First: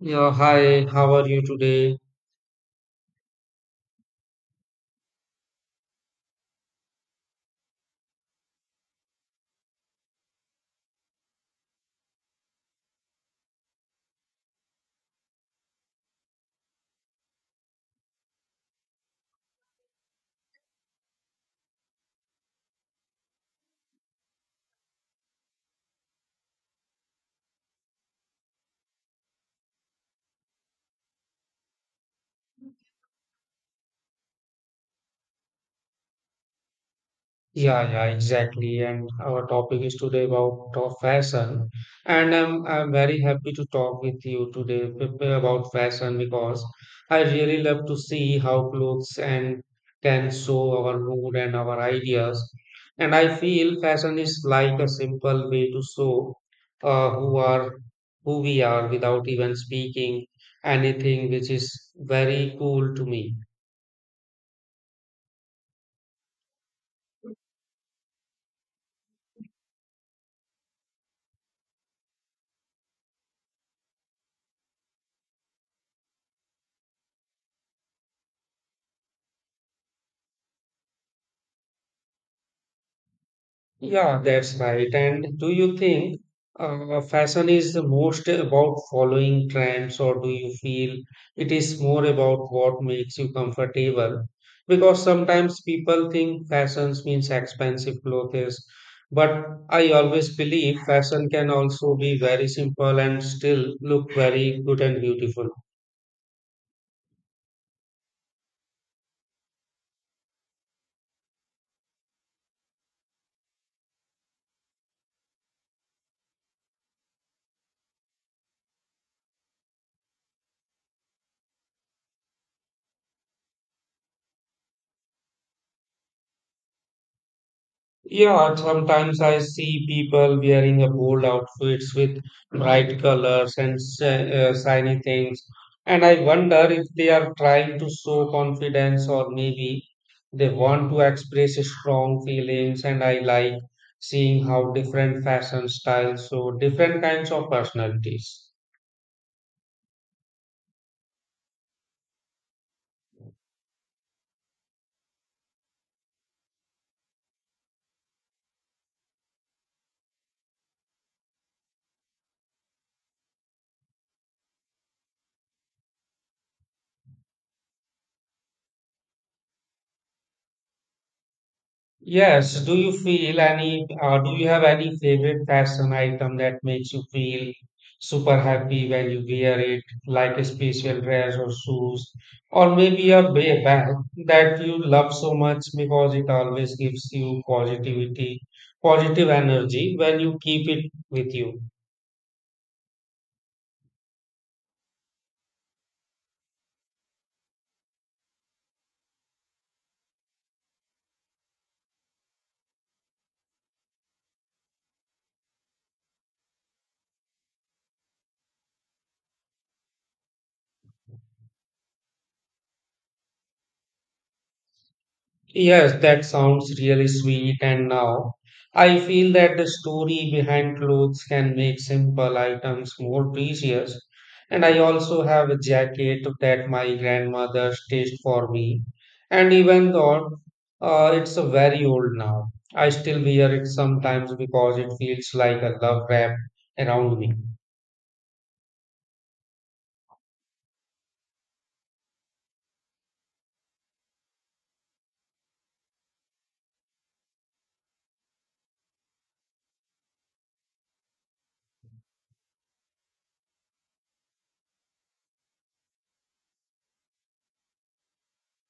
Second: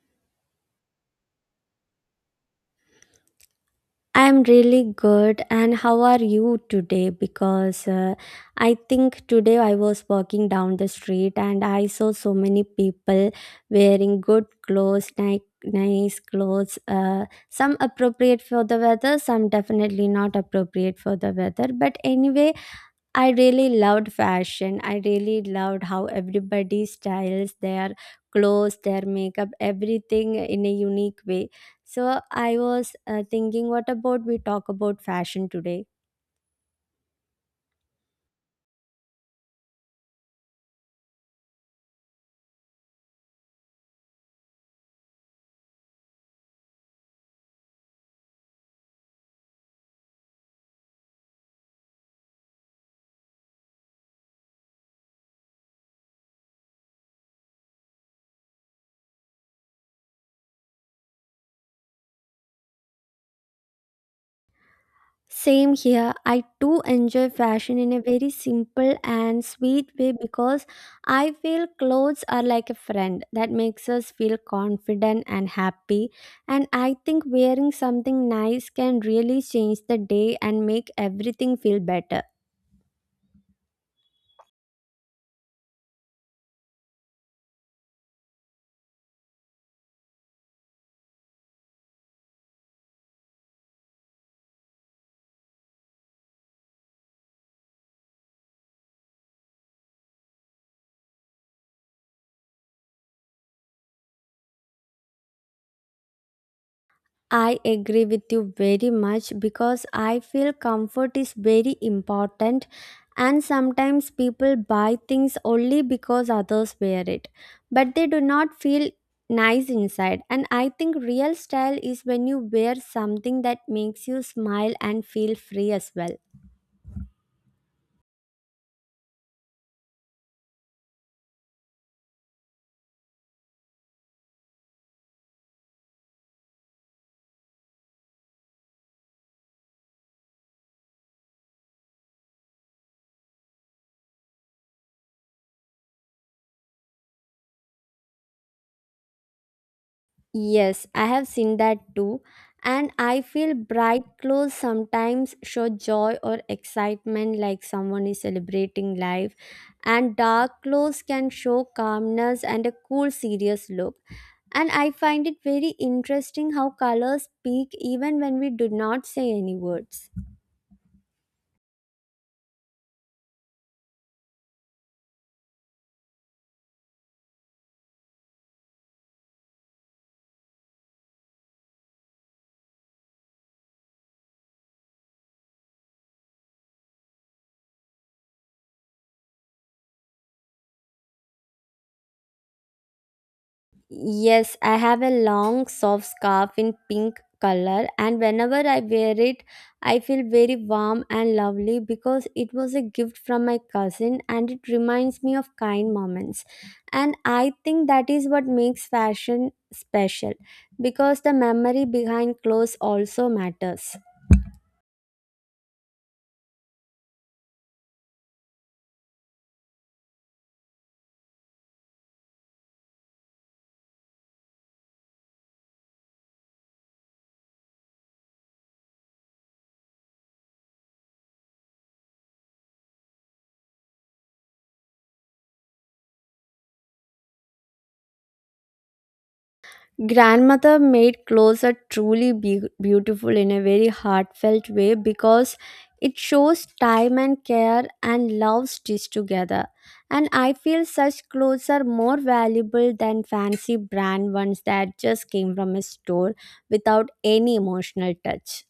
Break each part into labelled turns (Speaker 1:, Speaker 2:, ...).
Speaker 1: Yeah, hi, how are you today?
Speaker 2: I'm really good, and how are you today? Because I think today I was walking down the street and I saw so many people wearing good clothes, nice, nice clothes. Some appropriate for the weather, some definitely not appropriate for the weather. But anyway, I really loved fashion. I really loved how everybody styles their clothes, their makeup, everything in a unique way. So I was thinking, what about we talk about fashion today?
Speaker 1: Yeah, yeah, exactly. And our topic is today about of fashion. And I'm very happy to talk with you today about fashion because I really love to see how clothes and can show our mood and our ideas. And I feel fashion is like a simple way to show uh, who are who we are without even speaking anything, which is very cool to me.
Speaker 2: Same here. I too enjoy fashion in a very simple and sweet way because I feel clothes are like a friend that makes us feel confident and happy. And I think wearing something nice can really change the day and make everything feel better.
Speaker 1: Yeah, that's right. And do you think fashion is the most about following trends, or do you feel it is more about what makes you comfortable? Because sometimes people think fashion means expensive clothes, but I always believe fashion can also be very simple and still look very good and beautiful.
Speaker 2: I agree with you very much because I feel comfort is very important, and sometimes people buy things only because others wear it, but they do not feel nice inside. And I think real style is when you wear something that makes you smile and feel free as well.
Speaker 1: Yeah, sometimes I see people wearing a bold outfits with bright colors and shiny things, and I wonder if they are trying to show confidence or maybe they want to express strong feelings. And I like seeing how different fashion styles show different kinds of personalities.
Speaker 2: Yes, I have seen that too, and I feel bright clothes sometimes show joy or excitement, like someone is celebrating life, and dark clothes can show calmness and a cool serious look. And I find it very interesting how colors speak even when we do not say any words.
Speaker 1: Yes, do you feel any, do you have any favorite fashion item that makes you feel super happy when you wear it, like a special dress or shoes, or maybe a bag that you love so much because it always gives you positive energy when you keep it with you?
Speaker 2: Yes, I have a long soft scarf in pink color, and whenever I wear it, I feel very warm and lovely because it was a gift from my cousin and it reminds me of kind moments. And I think that is what makes fashion special because the memory behind clothes also matters.
Speaker 1: Yes, that sounds really sweet. And now I feel that the story behind clothes can make simple items more precious. And I also have a jacket that my grandmother stitched for me. And even though it's a very old now, I still wear it sometimes because it feels like a love wrap around me.
Speaker 2: Grandmother made clothes are truly beautiful in a very heartfelt way because it shows time and care and love stitched together. And I feel such clothes are more valuable than fancy brand ones that just came from a store without any emotional touch.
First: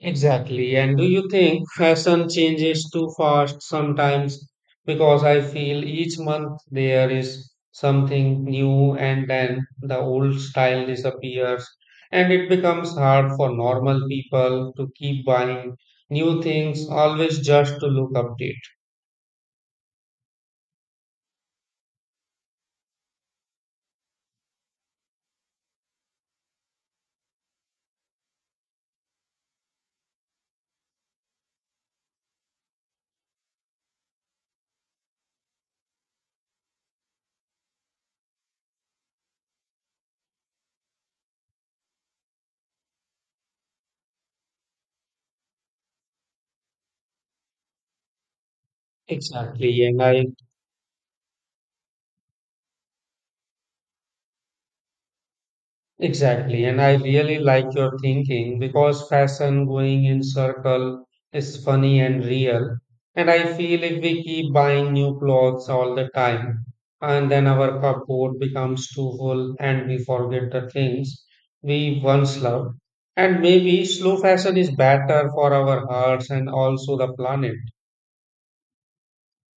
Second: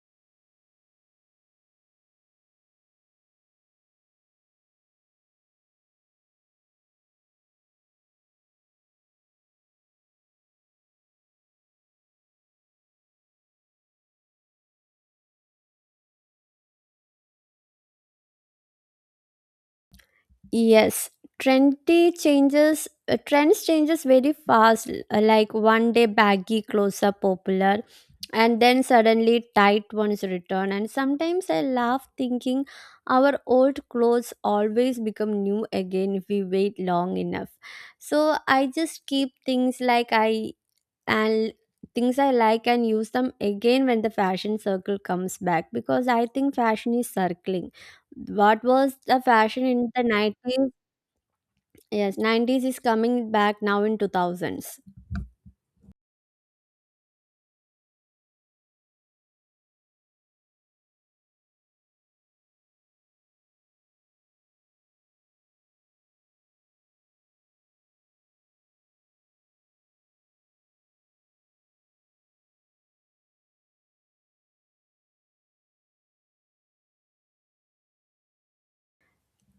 Speaker 1: Exactly. And do you think fashion changes too fast sometimes? Because I feel each month there is something new and then the old style disappears and it becomes hard for normal people to keep buying new things always just to look updated.
Speaker 2: Yes, trendy changes. Trends changes very fast. Like one day baggy clothes are popular, and then suddenly tight ones return. And sometimes I laugh thinking our old clothes always become new again if we wait long enough. So I just keep and things I like and use them again when the fashion circle comes back, because I think fashion is circling. What was the fashion
Speaker 1: Exactly.
Speaker 2: in
Speaker 1: And
Speaker 2: the
Speaker 1: I
Speaker 2: 90s? Yes, 90s is coming back now in 2000s.
Speaker 1: Exactly, and I really like your thinking because fashion going in circle is funny and real. And I feel if we keep buying new clothes all the time, and then our cupboard becomes too full and we forget the things we once loved. And maybe slow fashion is better for our hearts and also the planet.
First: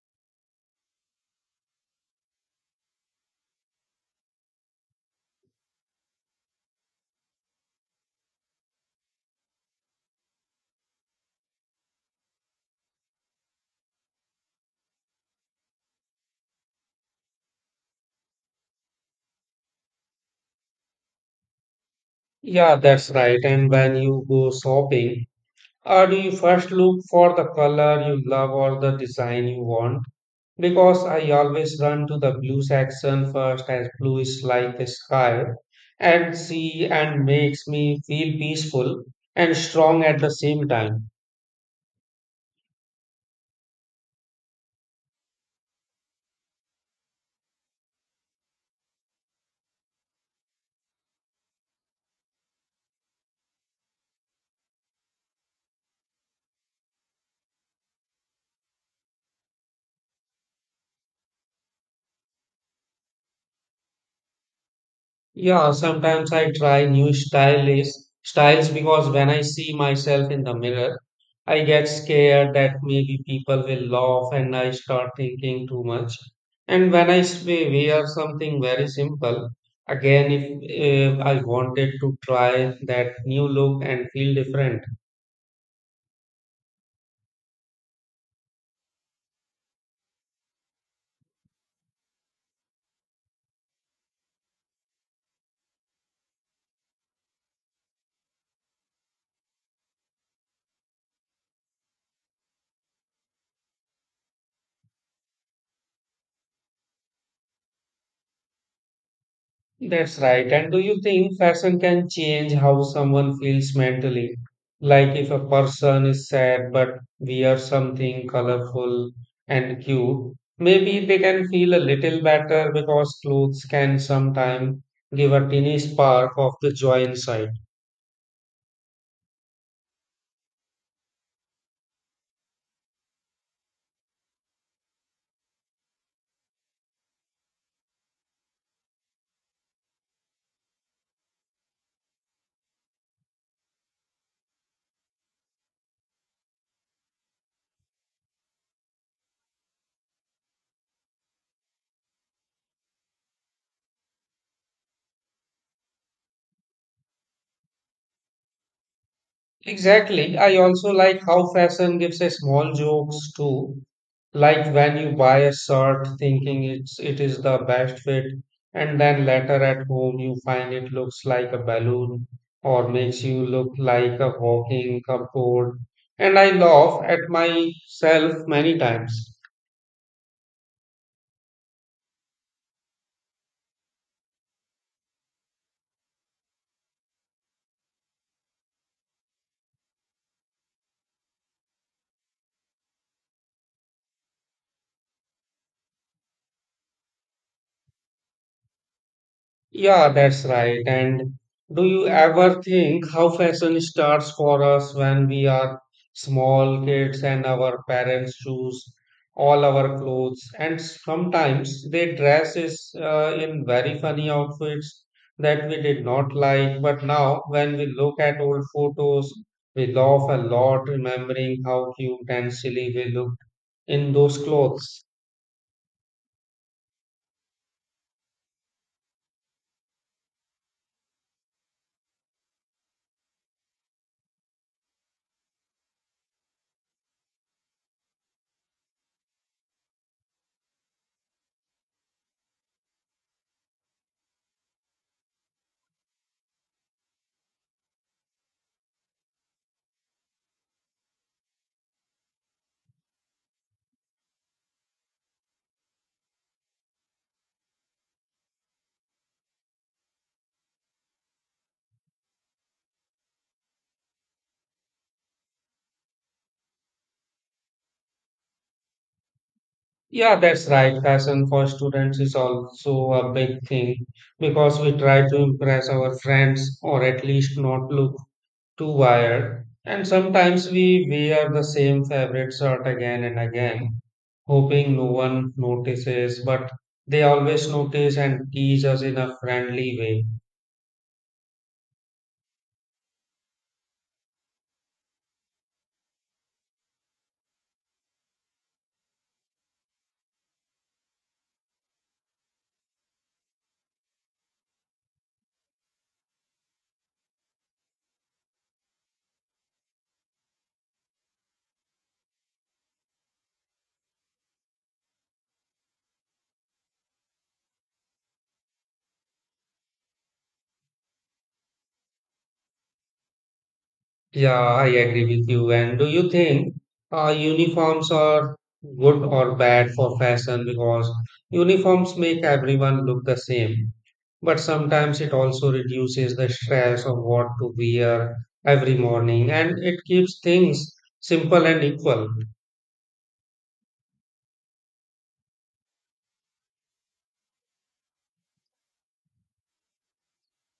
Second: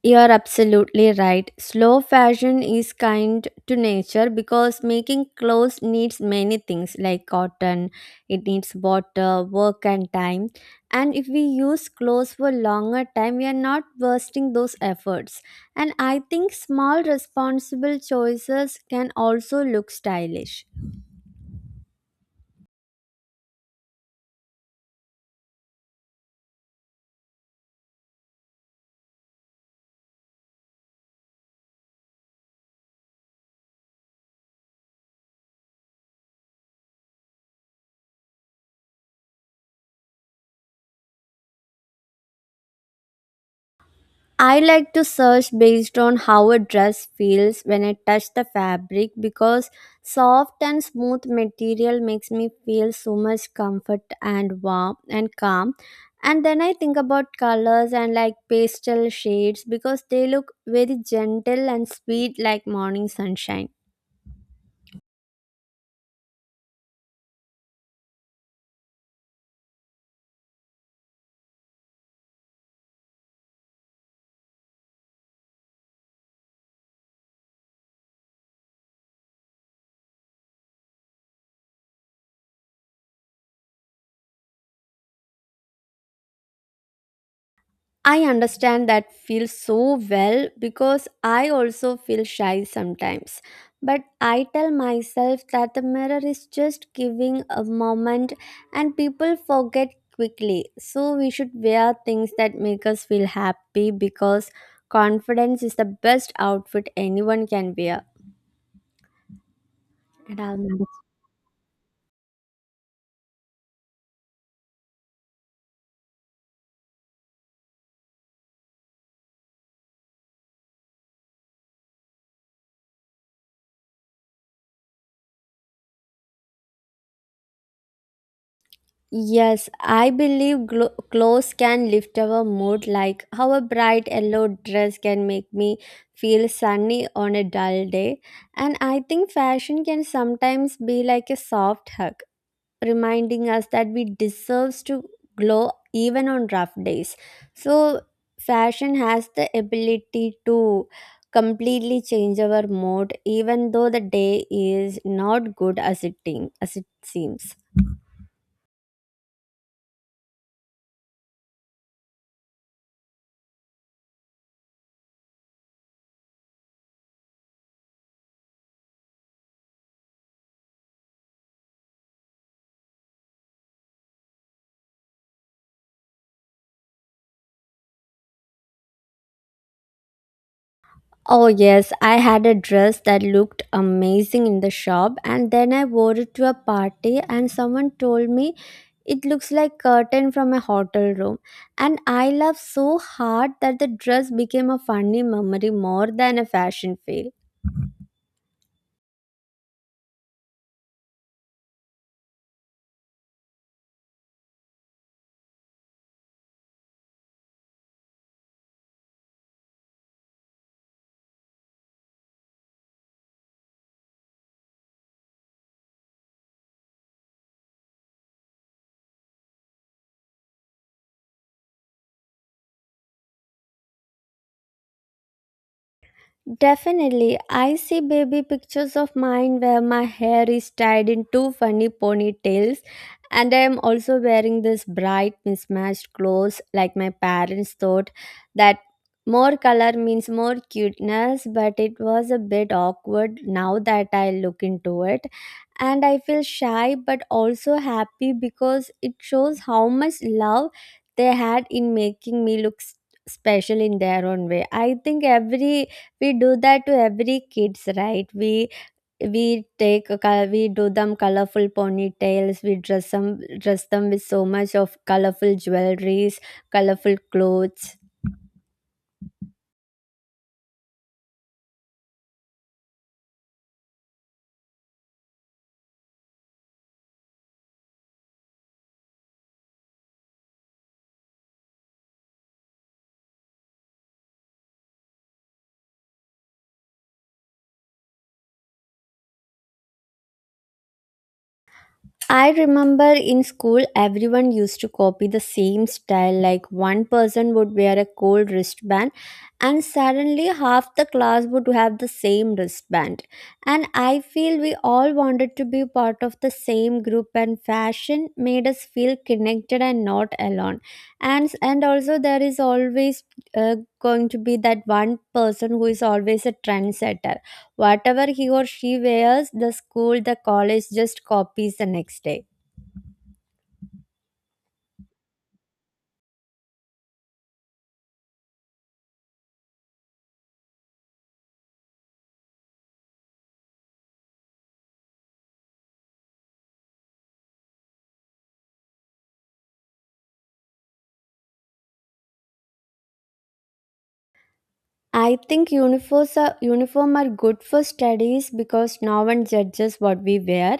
Speaker 2: You are absolutely right. Slow fashion is kind to nature because making clothes needs many things like cotton, it needs water, work, and time. And if we use clothes for longer time, we are not wasting those efforts. And I think small responsible choices can also look stylish.
Speaker 1: Yeah, that's right. And when you go shopping, or do you first look for the color you love or the design you want? Because I always run to the blue section first as blue is like a sky and sea and makes me feel peaceful and strong at the same time.
Speaker 2: I like to search based on how a dress feels when I touch the fabric, because soft and smooth material makes me feel so much comfort and warm and calm. And then I think about colors and like pastel shades because they look very gentle and sweet like morning sunshine.
Speaker 1: Yeah, sometimes I try new styles because when I see myself in the mirror, I get scared that maybe people will laugh and I start thinking too much. And when we wear something very simple, again, if I wanted to try that new look and feel different.
Speaker 2: I understand that feels so well because I also feel shy sometimes. But I tell myself that the mirror is just giving a moment and people forget quickly. So we should wear things that make us feel happy because confidence is the best outfit anyone can wear.
Speaker 1: That's
Speaker 2: And
Speaker 1: right.
Speaker 2: I'll
Speaker 1: And do you think fashion can change how someone feels mentally? Like if a person is sad but wears something colorful and cute, maybe they can feel a little better because clothes can sometimes give a tiny spark of the joy inside.
Speaker 2: Yes, I believe clothes can lift our mood, like how a bright yellow dress can make me feel sunny on a dull day. And I think fashion can sometimes be like a soft hug, reminding us that we deserves to glow even on rough days. So, fashion has the ability to completely change our mood, even though the day is not good as it seems.
Speaker 1: Exactly. I also like how fashion gives a small jokes too. Like when you buy a shirt thinking it is the best fit, and then later at home you find it looks like a balloon or makes you look like a walking cupboard. And I laugh at myself many times.
Speaker 2: Oh, yes, I had a dress that looked amazing in the shop, and then I wore it to a party, and someone told me it looks like curtain from a hotel room. And I laughed so hard that the dress became a funny memory more than a fashion fail.
Speaker 1: Yeah, that's right. And do you ever think how fashion starts for us when we are small kids and our parents choose all our clothes? And sometimes they dress us in very funny outfits that we did not like. But now, when we look at old photos, we laugh a lot remembering how cute and silly we looked in those clothes.
Speaker 2: Definitely. I see baby pictures of mine where my hair is tied in two funny ponytails, and I am also wearing this bright, mismatched clothes, like my parents thought that more color means more cuteness, but it was a bit awkward now that I look into it. And I feel shy but also happy because it shows how much love they had in making me look special in their own way. I think every we do that to every kids, right? We do them colorful ponytails, we dress them with so much of colorful jewelries, colorful clothes.
Speaker 1: Yeah, that's right. Fashion for students is also a big thing because we try to impress our friends or at least not look too wired. And sometimes we wear the same favorite shirt again and again, hoping no one notices, but they always notice and tease us in a friendly way.
Speaker 2: I remember in school, everyone used to copy the same style. Like one person would wear a gold wristband, and suddenly half the class would have the same wristband. And I feel we all wanted to be part of the same group, and fashion made us feel connected and not alone. And also there is always going to be that one person who is always a trendsetter. Whatever he or she wears, the school, the college just copies the next day.
Speaker 1: Yeah, I agree with you. And do you think uniforms are good or bad for fashion because uniforms make everyone look the same? But sometimes it also reduces the stress of what to wear every morning and it keeps things simple and equal.
Speaker 2: I think uniform are good for studies because no one judges what we wear.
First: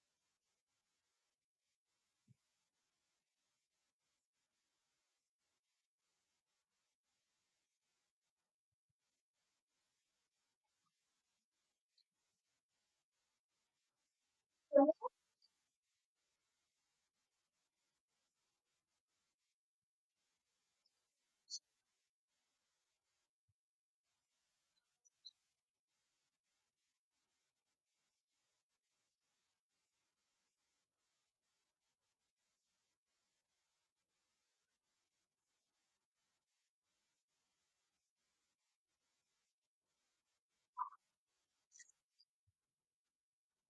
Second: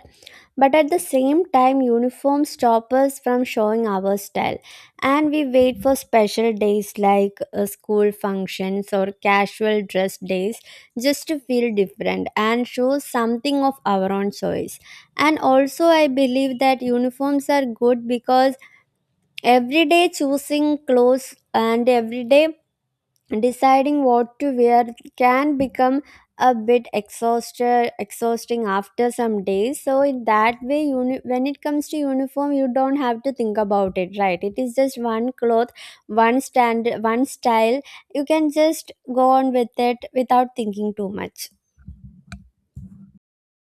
Speaker 2: But at the same time, uniforms stop us from showing our style, and we wait for special days like school functions or casual dress days just to feel different and show something of our own choice. And also, I believe that uniforms are good because everyday choosing clothes and everyday deciding what to wear can become a bit exhausted exhausting after some days. So in that way, when it comes to uniform, you don't have to think about it, right? It is just one cloth, one stand, one style. You can just go on with it without thinking too much.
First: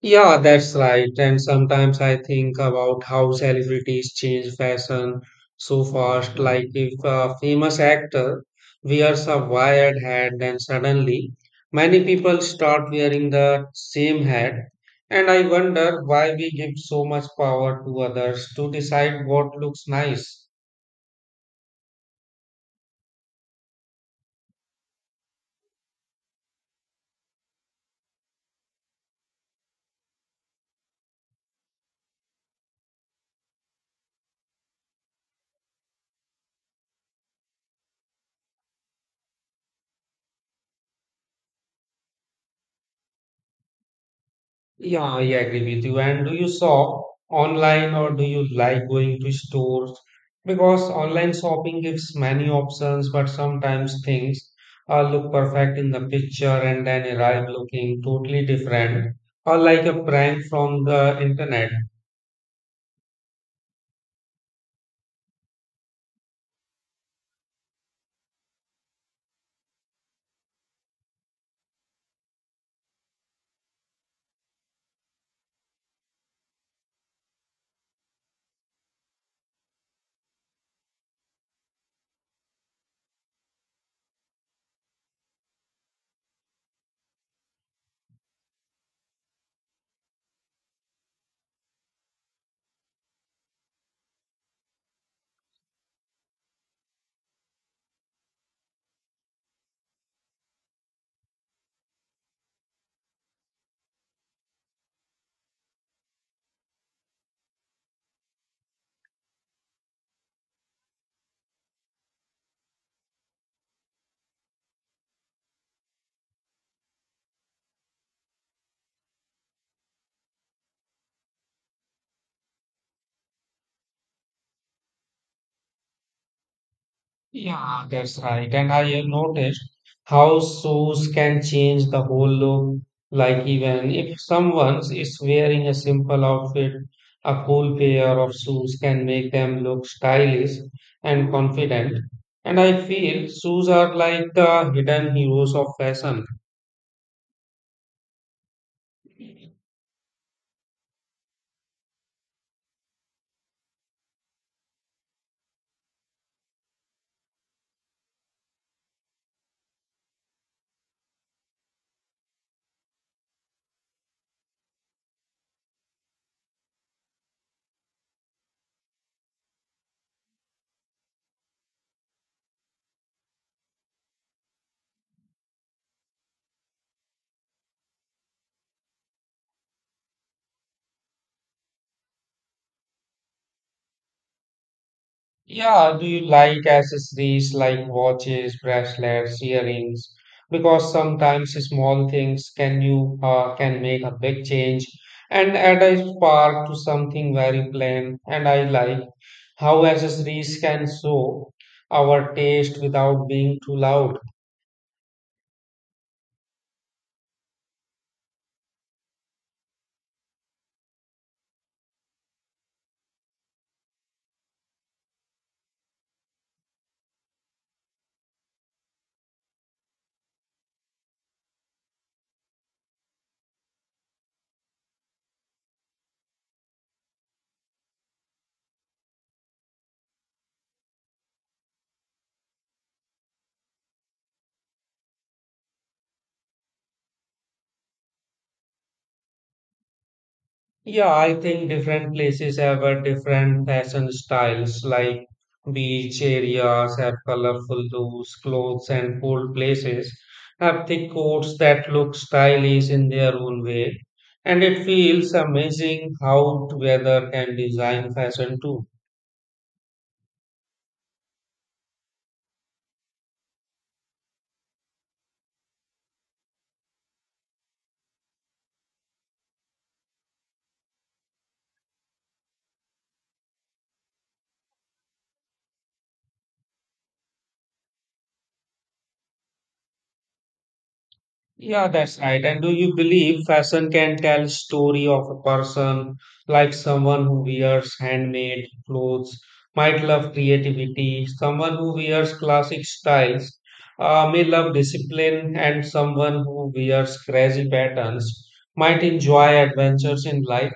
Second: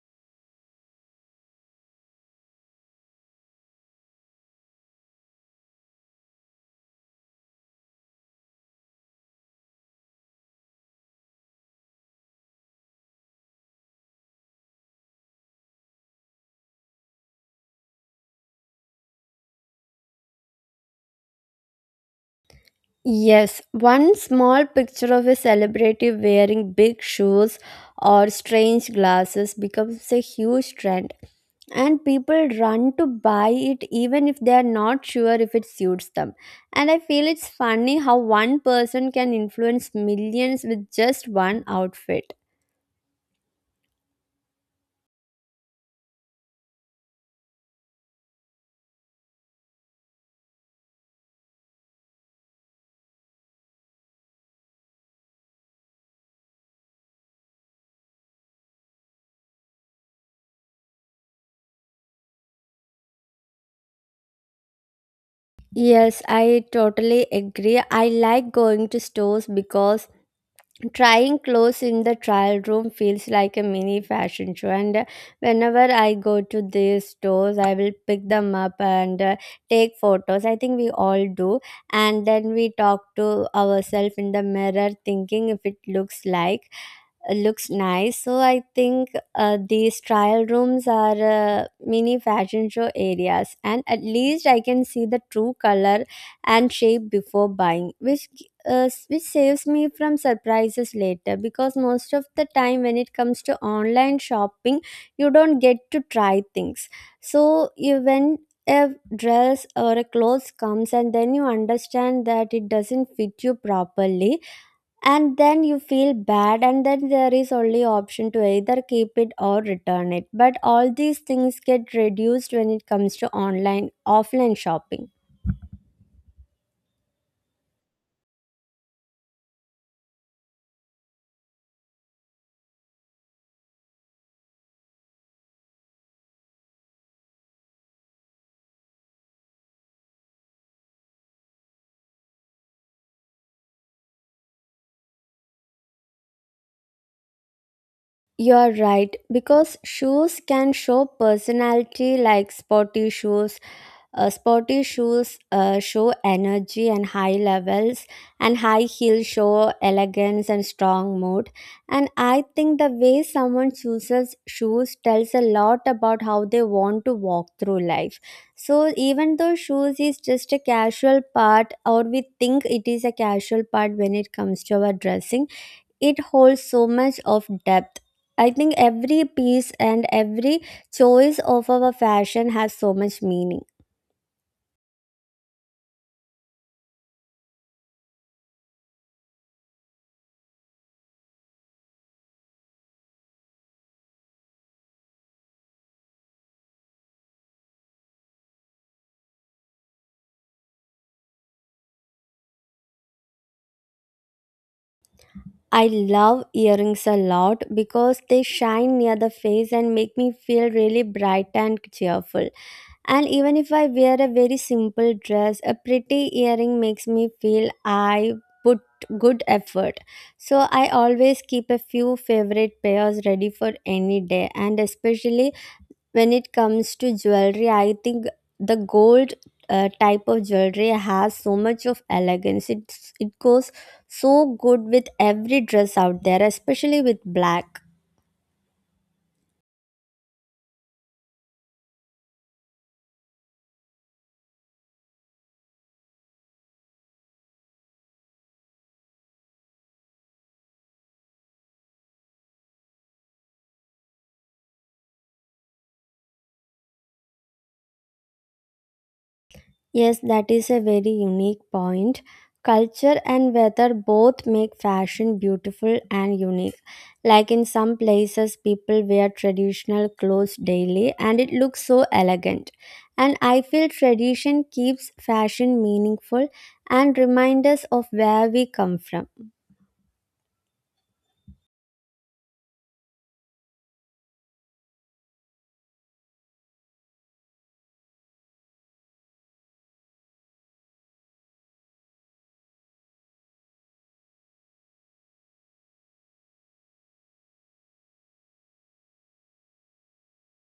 Speaker 1: Yeah, that's right. And sometimes I think about how celebrities change fashion so fast. Like if a famous actor wears a wired hat, then suddenly many people start wearing the same hat. And I wonder why we give so much power to others to decide what looks nice.
Speaker 2: Yes, one small picture of a celebrity wearing big shoes or strange glasses becomes a huge trend, and people run to buy it even if they are not sure if it suits them. And I feel it's funny how one person can influence millions with just one outfit.
Speaker 1: Yeah, I agree with you. And do you shop online or do you like going to stores? Because online shopping gives many options, but sometimes things look perfect in the picture and then arrive looking totally different or like a prank from the internet.
Speaker 2: Yes, I totally agree. I like going to stores because trying clothes in the trial room feels like a mini fashion show. And whenever I go to these stores, I will pick them up and take photos. I think we all do. And then we talk to ourselves in the mirror thinking if it looks nice. So I think these trial rooms are mini fashion show areas, and at least I can see the true color and shape before buying, which which saves me from surprises later. Because most of the time, when it comes to online shopping, you don't get to try things. So you when a dress or a clothes comes and then you understand that it doesn't fit you properly and then you feel bad, and then there is only option to either keep it or return it. But all these things get reduced when it comes to online offline shopping.
Speaker 1: Yeah, that's right. And I have noticed how shoes can change the whole look. Like even if someone is wearing a simple outfit, a cool pair of shoes can make them look stylish and confident. And I feel shoes are like the hidden heroes of fashion.
Speaker 2: You're right, because shoes can show personality like sporty shoes. Show energy and high levels, and high heels show elegance and strong mood. And I think the way someone chooses shoes tells a lot about how they want to walk through life. So, even though shoes is just a casual part, or we think it is a casual part when it comes to our dressing, it holds so much of depth. I think every piece and every choice of our fashion has so much meaning.
Speaker 1: Yeah, do you like accessories like watches, bracelets, earrings? Because sometimes small things can make a big change and add a spark to something very plain. And I like how accessories can show our taste without being too loud.
Speaker 2: I love earrings a lot because they shine near the face and make me feel really bright and cheerful. And even if I wear a very simple dress, a pretty earring makes me feel I put good effort. So I always keep a few favorite pairs ready for any day, and especially when it comes to jewelry, I think the gold type of jewelry has so much of elegance. It goes so good with every dress out there, especially with black.
Speaker 1: Yeah, I think different places have a different fashion styles, like beach areas have colorful loose clothes and cold places have thick coats that look stylish in their own way. And it feels amazing how weather can design fashion too.
Speaker 2: Yes, that is a very unique point. Culture and weather both make fashion beautiful and unique. Like in some places, people wear traditional clothes daily and it looks so elegant. And I feel tradition keeps fashion meaningful and reminds us of where we come from.
Speaker 1: Yeah, that's right. And do you believe fashion can tell story of a person, like someone who wears handmade clothes might love creativity, someone who wears classic styles may love discipline, and someone who wears crazy patterns might enjoy adventures in life.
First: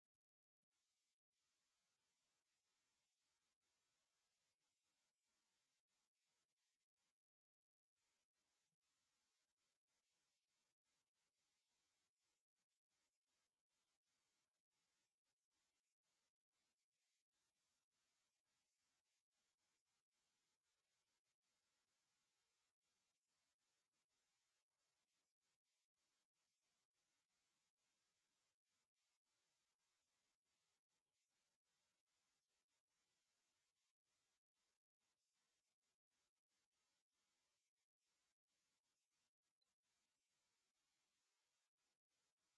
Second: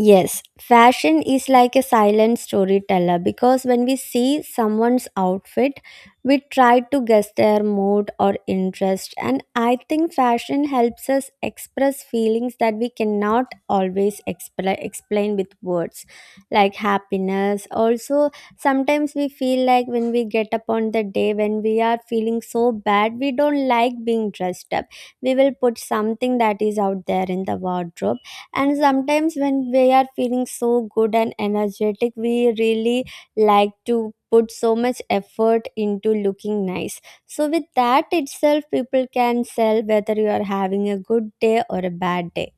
Speaker 2: Yes, fashion is like a silent storyteller because when we see someone's outfit, we try to guess their mood or interest. And I think fashion helps us express feelings that we cannot always explain with words, like happiness. Also, sometimes we feel like when we get up on the day when we are feeling so bad, we don't like being dressed up. We will put something that is out there in the wardrobe. And sometimes when we are feeling so good and energetic, we really like to put so much effort into looking nice. So, with that itself, people can tell whether you are having a good day or a bad day.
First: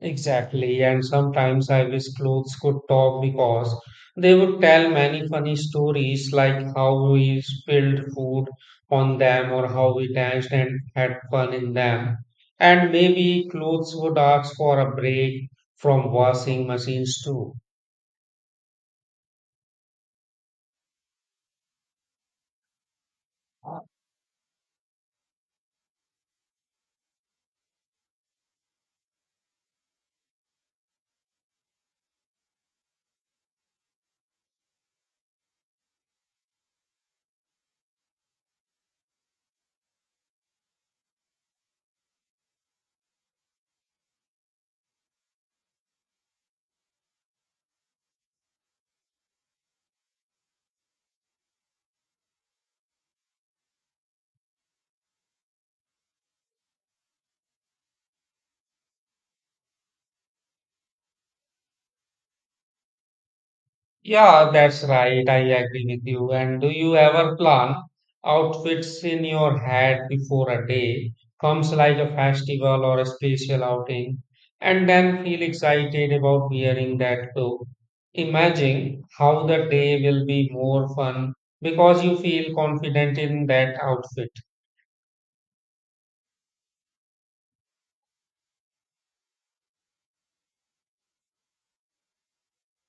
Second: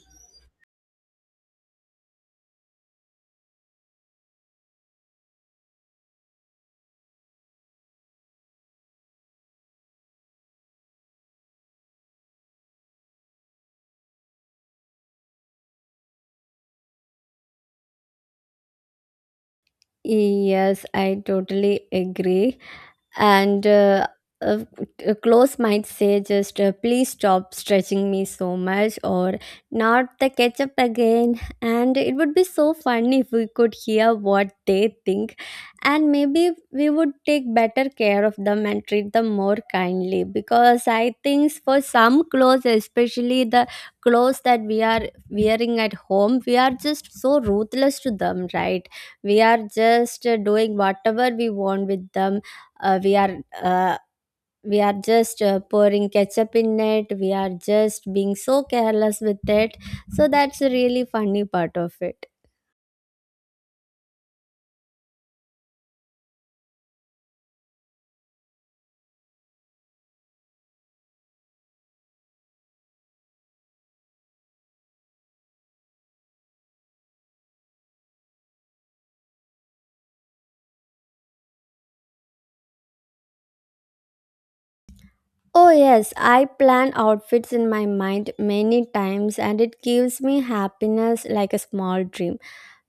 Speaker 1: Exactly, and sometimes I wish clothes could talk because they would tell many funny stories like how we spilled food on them or how we danced and had fun in them. And maybe clothes would ask for a break from washing machines too.
Speaker 2: Yes, I totally agree. And uh, a close might say, just please stop stretching me so much, or not the ketchup again. And it would be so funny if we could hear what they think, and maybe we would take better care of them and treat them more kindly. Because I think for some clothes, especially the clothes that we are wearing at home, we are just so ruthless to them, right? We are just doing whatever we want with them. uh, we are uh, we are just pouring ketchup in it. We are just being so careless with it. So that's a really funny part of it.
Speaker 1: Yeah, that's right. I agree with you. And do you ever plan outfits in your head before a day comes like a festival or a special outing and then feel excited about wearing that too? Imagine how the day will be more fun because you feel confident in that outfit.
Speaker 2: Oh yes, I plan outfits in my mind many times and it gives me happiness like a small dream,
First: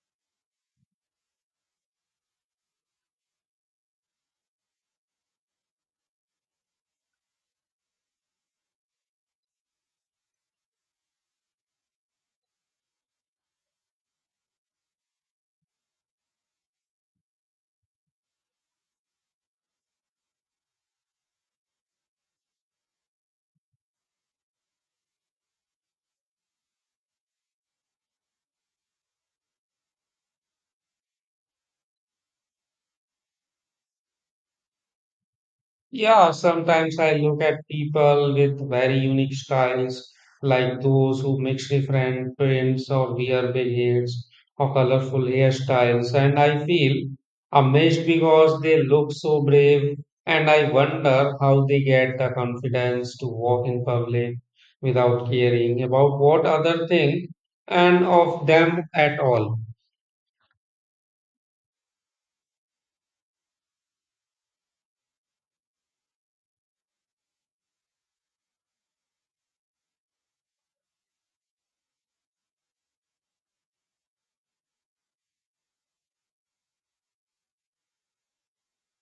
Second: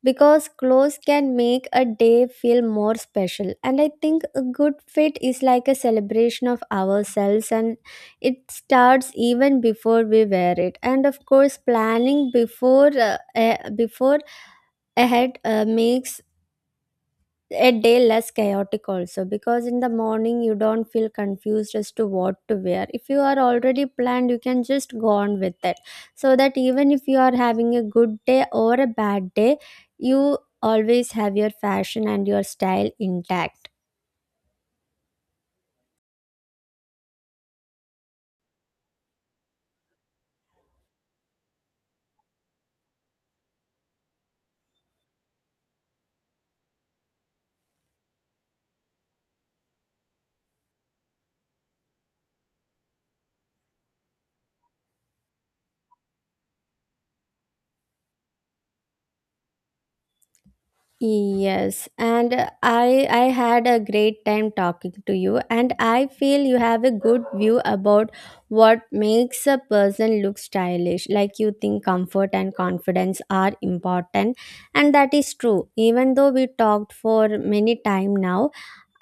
Speaker 2: because clothes can make a day feel more special. And I think a good fit is like a celebration of ourselves, and it starts even before we wear it. And of course planning before ahead makes a day less chaotic also, because in the morning you don't feel confused as to what to wear. If you are already planned, you can just go on with it. So that even if you are having a good day or a bad day, you always have your fashion and your style intact.
Speaker 1: Yeah, sometimes I look at people with very unique styles, like those who mix different prints or wear big hats or colorful hairstyles, and I feel amazed because they look so brave, and I wonder how they get the confidence to walk in public without caring about what other think and of them at all.
Speaker 2: Yes, and I had a great time talking to you, and I feel you have a good view about what makes a person look stylish. Like, you think comfort and confidence are important, and that is true. Even though we talked for many time now,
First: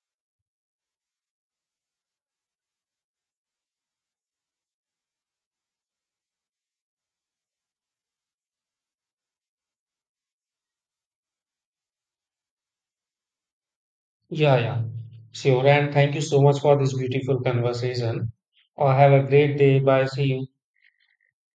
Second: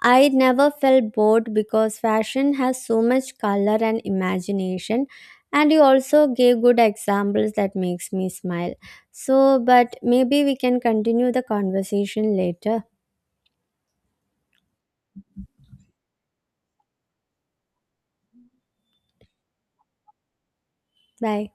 Speaker 2: I never felt bored because fashion has so much color and imagination, and you also gave good examples that makes me smile. So but maybe we can continue the conversation later.
Speaker 1: Yeah, yeah. Sure. And thank you so much for this beautiful conversation. Have a great day. Bye. See you.
Speaker 2: Bye.